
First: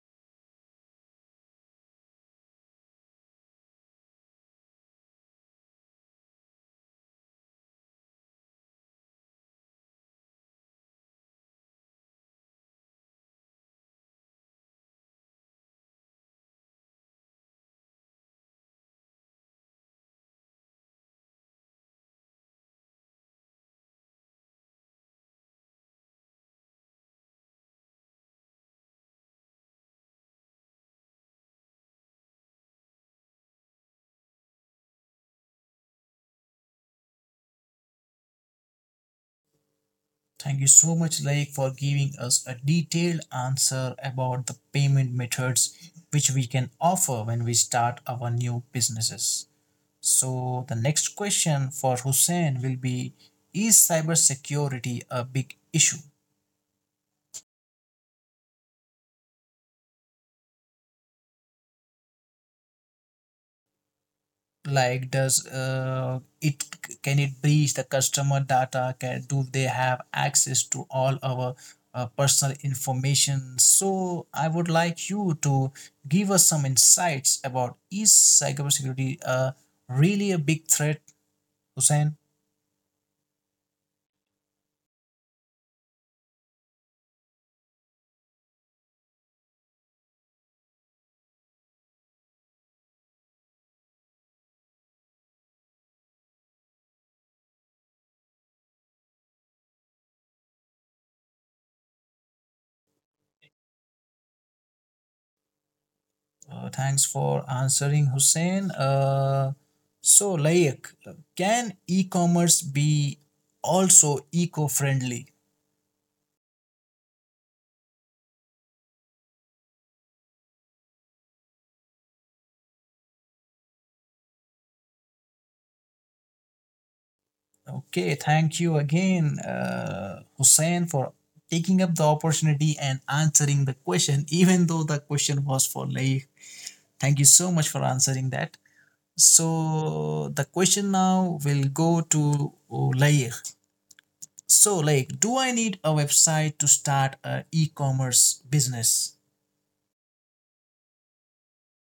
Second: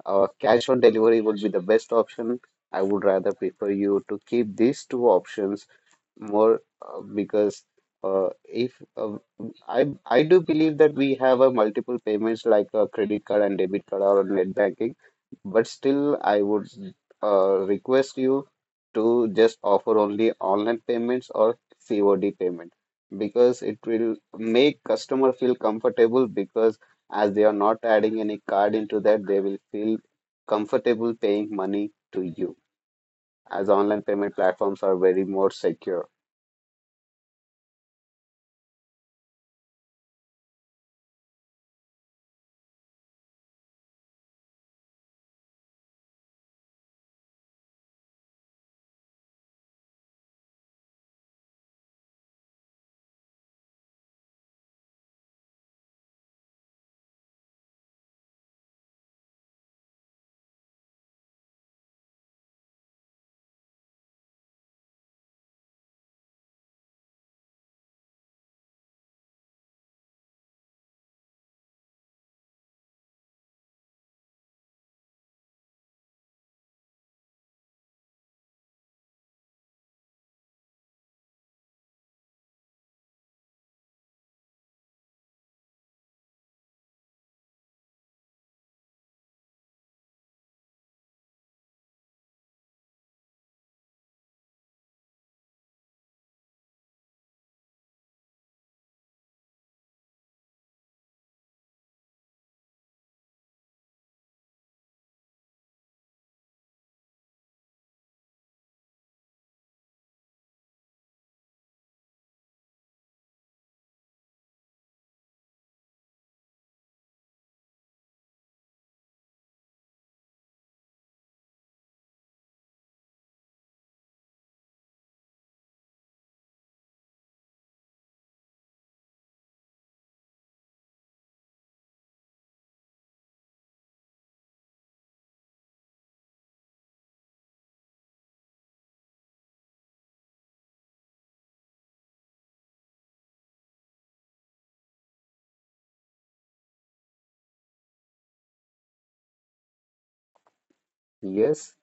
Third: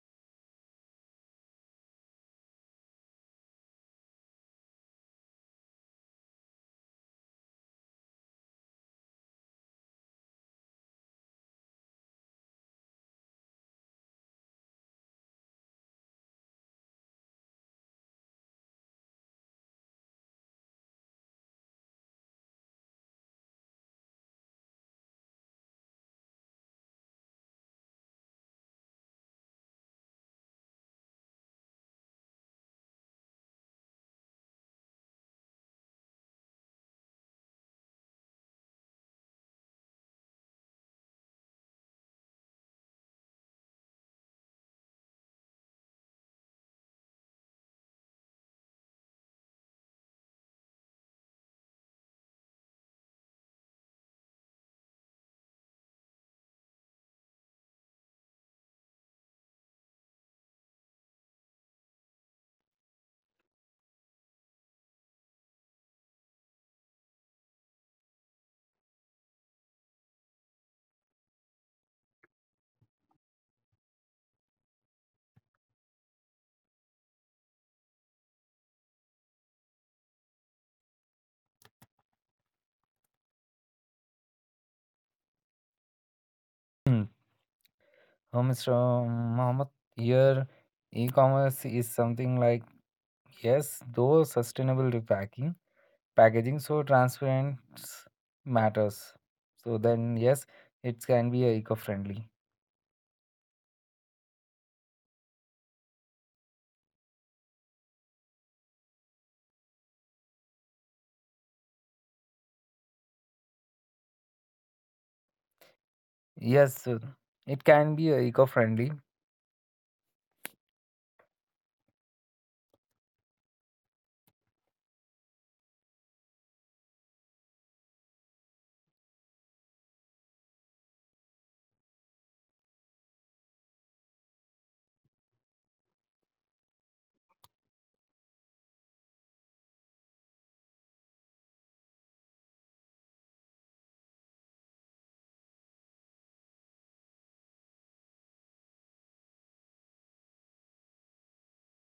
Speaker 2: cash on delivery would be the best option. I would rather prefer you to keep these two options more, because if I do believe that we have a multiple payments like a credit card and debit card or net banking, but still I would request you to just offer only online payments or COD payment, because it will make customer feel comfortable, because as they are not adding any card into that, they will feel comfortable paying money to you, as online payment platforms are very more secure.
Speaker 1: Thank you so much, Laik, for giving us a detailed answer about the payment methods which we can offer when we start our new businesses. So, the next question for Hussein will be: is cybersecurity a big issue? Like, does it, can it breach the customer data, can do they have access to all our personal information? So I would like you to give us some insights about: is cybersecurity really a big threat, Hussein?
Speaker 3: Hmm. So Mr. Mohammed, here e-commerce is something like, yes, though sustainable repacking packaging so transparent matters, so then yes, it can be eco friendly.
Speaker 1: Thanks for answering, Hussein. So like can e-commerce be also eco-friendly?
Speaker 3: Yes, so it can be eco friendly.
Speaker 1: Okay, thank you again, Hussein, for taking up the opportunity and answering the question, even though the question was for Laik. Thank you so much for answering that. So, the question now will go to Laik. So, Laik, do I need a website to start an e commerce business?
Speaker 2: Yes,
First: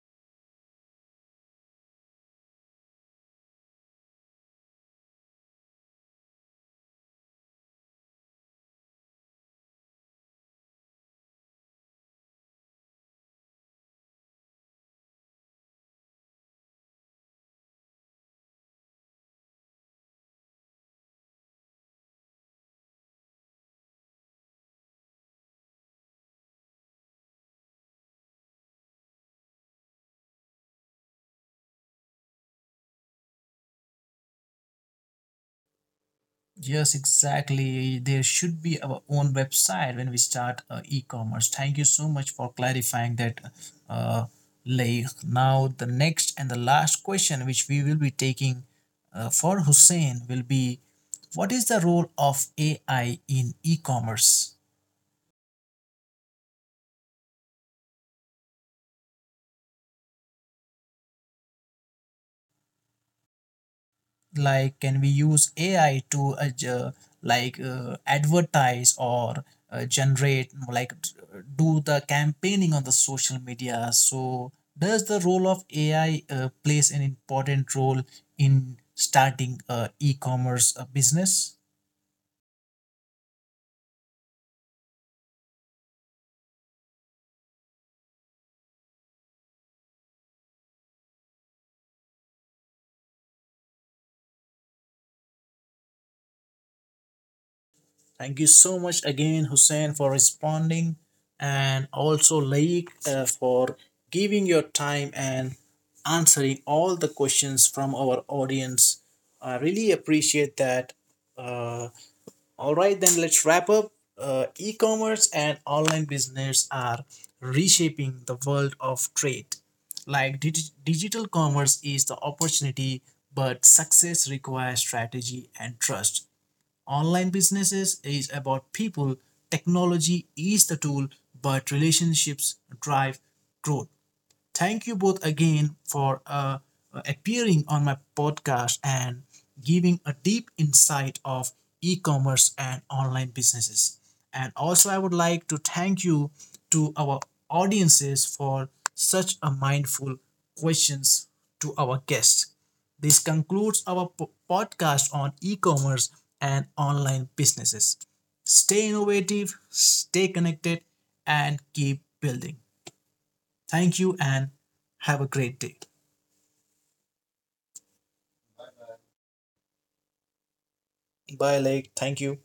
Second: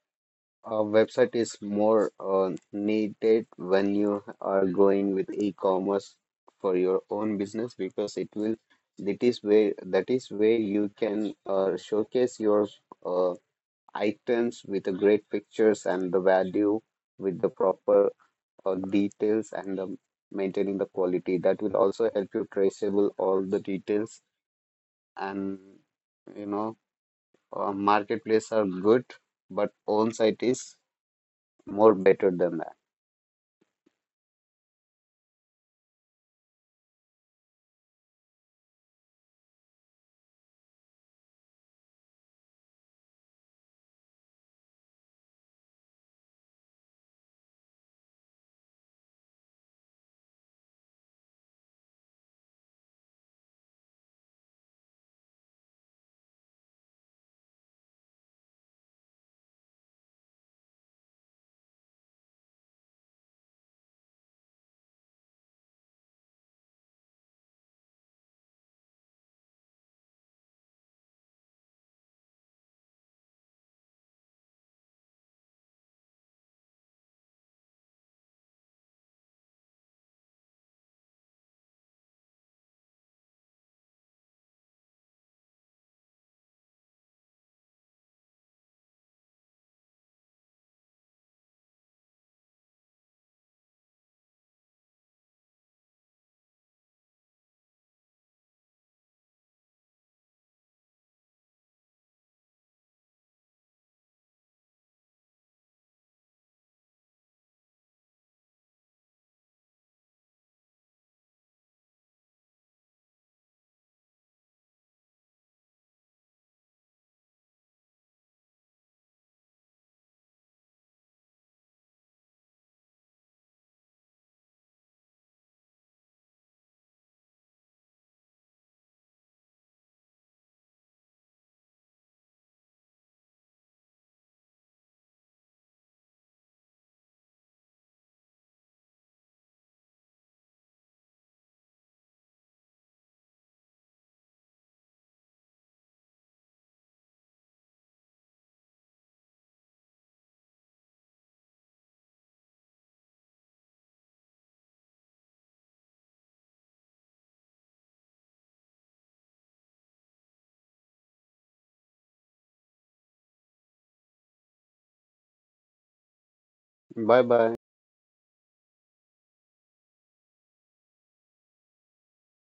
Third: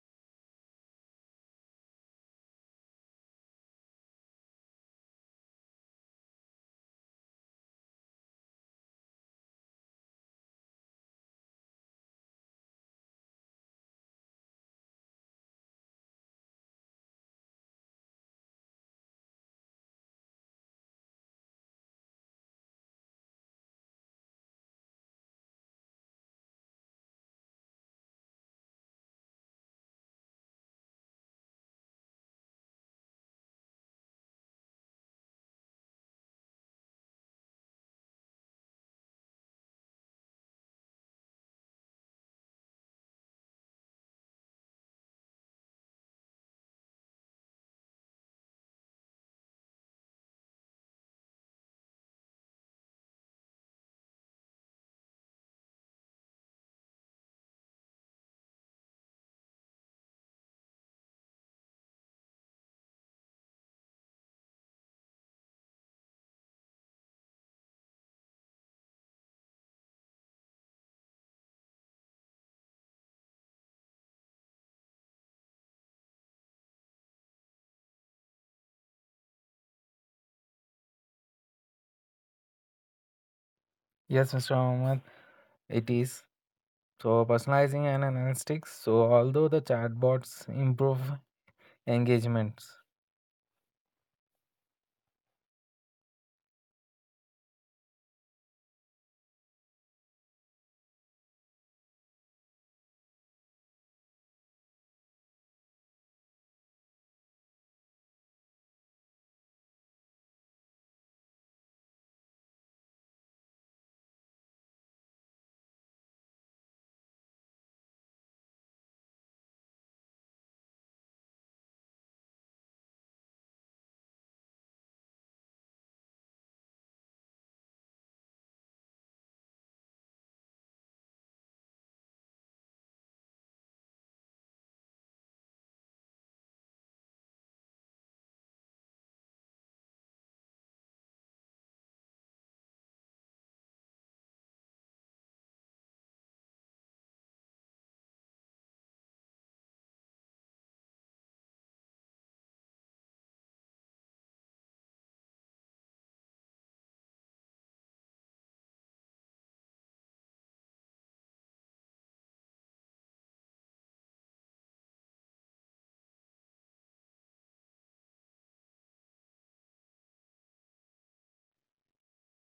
Speaker 2: a website is more needed when you are going with e-commerce for your own business, because it will, that is where you can showcase your uh, items with the great pictures and the value with the proper details, and maintaining the quality. That will also help you traceable all the details, and you know, marketplace are good, but own site is more better than that.
Speaker 1: Yes, exactly. There should be our own website when we start e-commerce. Thank you so much for clarifying that, uh, Lay. Now, the next and the last question which we will be taking for Hussein will be, what is the role of AI in e-commerce? Like, can we use AI to like advertise or generate, do the campaigning on the social media? So does the role of ai plays an important role in starting a e-commerce business?
Speaker 3: Yes, Mr. Mohammed, it is, so personalizing and analytics, so although the chatbots improve engagements
Speaker 1: Thank you so much again, Hussein, for responding, and also Laik for giving your time and answering all the questions from our audience. I really appreciate that. Uh, all right, then let's wrap up. E commerce and online business are reshaping the world of trade. Like digital commerce is the opportunity, but success requires strategy and trust. Online businesses is about people. Technology is the tool, but relationships drive growth. Thank you both again for appearing on my podcast and giving a deep insight of e-commerce and online businesses. And also, I would like to thank you to our audiences for such a mindful questions to our guests. This concludes our podcast on e-commerce and online businesses. Stay innovative, stay connected, and keep building. Thank you and have a great day.
Speaker 2: Bye bye.
Speaker 1: Bye, Lake. Thank you.